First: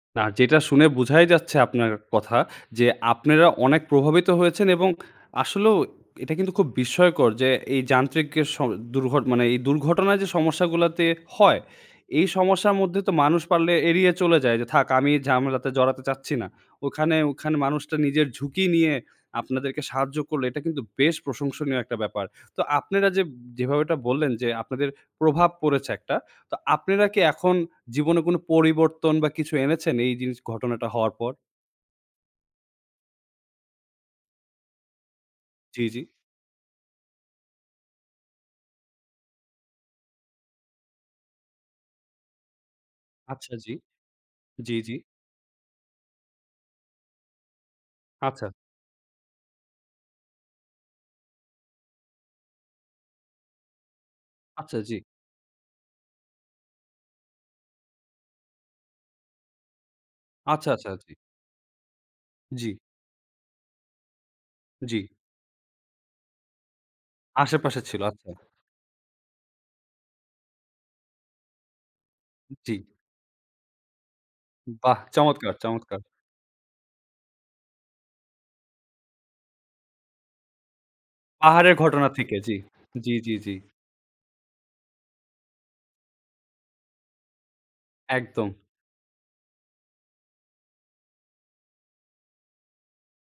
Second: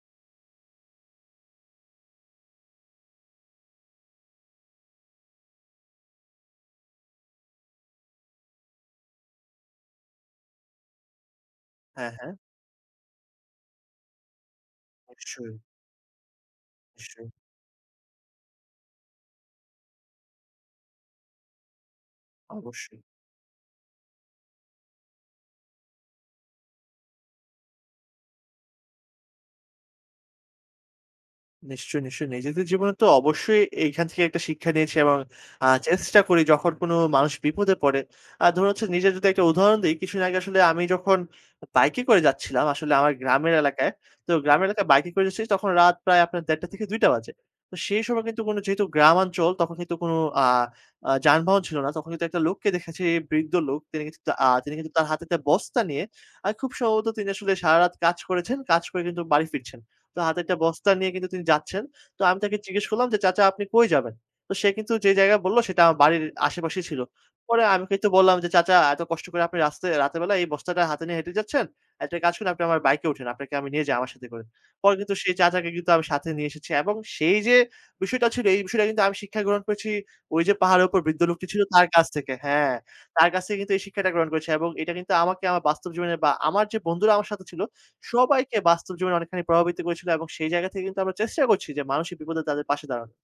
না, যেটা শুনে বোঝাই যাচ্ছে আপনার কথা যে, আপনেরা অনেক প্রভাবিত হয়েছেন এবং আসলেও এটা কিন্তু খুব বিস্ময়কর যে এই যান্ত্রিক এ স দূর্ঘ এ মানে এই দুর্ঘটনায় যে সমস্যাগুলোতে হয়। হ্যাঁ, এই হ্যাঁ। সমস্যার মধ্যে তো মানুষ পারলে এড়িয়ে চলে যায় যে, "থাক, আমি নিশ্চয়ই। ঝামেলাতে জড়াতে চাচ্ছি না।" ওখানে নিশ্চয়ই। ওখানে মানুষটা নিজের ঝুঁকি নিয়ে আপনাদেরকে সাহায্য করলে। এটা কিন্তু বেশ প্রশংসনীয় একটা ব্যাপার। তো অবশ্যই। আপনারা যে যেভাবে এটা বললেন যে আপনাদের প্রভাব পড়েছে একটা। তো আপনেরা কি এখন জীবনে কোন পরিবর্তন বা কিছু এনেছেন এই জিনিস ঘটনাটা হওয়ার পর? নিশ্চয়ই, নিশ্চয়ই। নিজেদের জীবনে তো অবশ্যই এখান থেকে একটা শিক্ষা নিয়েছি এবং আ জি, জি। চেষ্টা করি যখন কোনো মানুষ বিপদে পড়ে। আর ধরুন হচ্ছে নিজের যদি একটা উদাহরণ দেই। কিছুদিন আগে আসলে আমি যখন বাইকে করে যাচ্ছিলাম আসলে আমার আচ্ছা। গ্রামের জি। এলাকায়, তো গ্রামের জি, এলাকায় জি। বাইকে করে যাচ্ছি তখন রাত প্রায় আপনার ১:৩০ থেকে ২:০০ বাজে। তো সেই সময় কিন্তু আচ্ছা। যেহেতু গ্রামাঞ্চল তখন কিন্তু কোন আ আ যানবাহন ছিল না। তখন কিন্তু একটা লোককে দেখেছি, বৃদ্ধ লোক। তিনি কিছু আ যিনি আচ্ছা। কিন্তু আ জি। তার হাতে একটা বস্তা নিয়ে আ খুব সম্ভবত তিনি আসলে সারারাত কাজ করেছেন। কাজ করে কিন্তু বাড়ি ফিরছেন। তো হাতে একটা আচ্ছা, আচ্ছা। বস্তা নিয়ে জি। কিন্তু তিনি যাচ্ছেন। তো আমি তাকে জি। জিজ্ঞেস করলাম যে, "চাচা আপনি কই যাবেন?" তো সে কিন্তু জি। যে জায়গায় বললো সেটা আমার বাড়ির আশেপাশেই ছিল। পরে আশেপাশে আমি ছিল। কিন্তু আচ্ছা। বললাম যে, "চাচা এত কষ্ট করে আপনি রাস্তা এই রাতের বেলায় এই বস্তাটা হাতে নিয়ে হেঁটে যাচ্ছেন। একটা কাজ করুন আপনি জি। আমার বাইকে উঠেন। আপনাকে আমি নিয়ে যাই আমার সাথে করে।" পরে বাহ! কিন্তু সেই চমৎকার, চাচাকে কিন্তু চমৎকার। আমি সাথে নিয়ে এসেছি এবং সেই যে বিষয়টা ছিল এই বিষয়টা কিন্তু আমি শিক্ষা গ্রহণ করেছি ওইযে পাহাড়ের উপর বৃদ্ধ লোকটি ছিল পাহাড়ের তার কাছ ঘটনা থেকে। থেকে। জি, হ্যাঁ, জি, তার জি, কাছ জি। থেকে কিন্তু এই শিক্ষাটা গ্রহণ করেছি এবং এটা কিন্তু আমাকে আমার বাস্তব জীবনে বা আমার যে বন্ধুরা আমার সাথে ছিল, একদম। সবাইকে বাস্তব জীবনে অনেকখানি প্রভাবিত করেছিল এবং সেই জায়গা থেকে কিন্তু আমরা চেষ্টা করছি যে, মানুষের বিপদে তাদের পাশে দাঁড়ানো।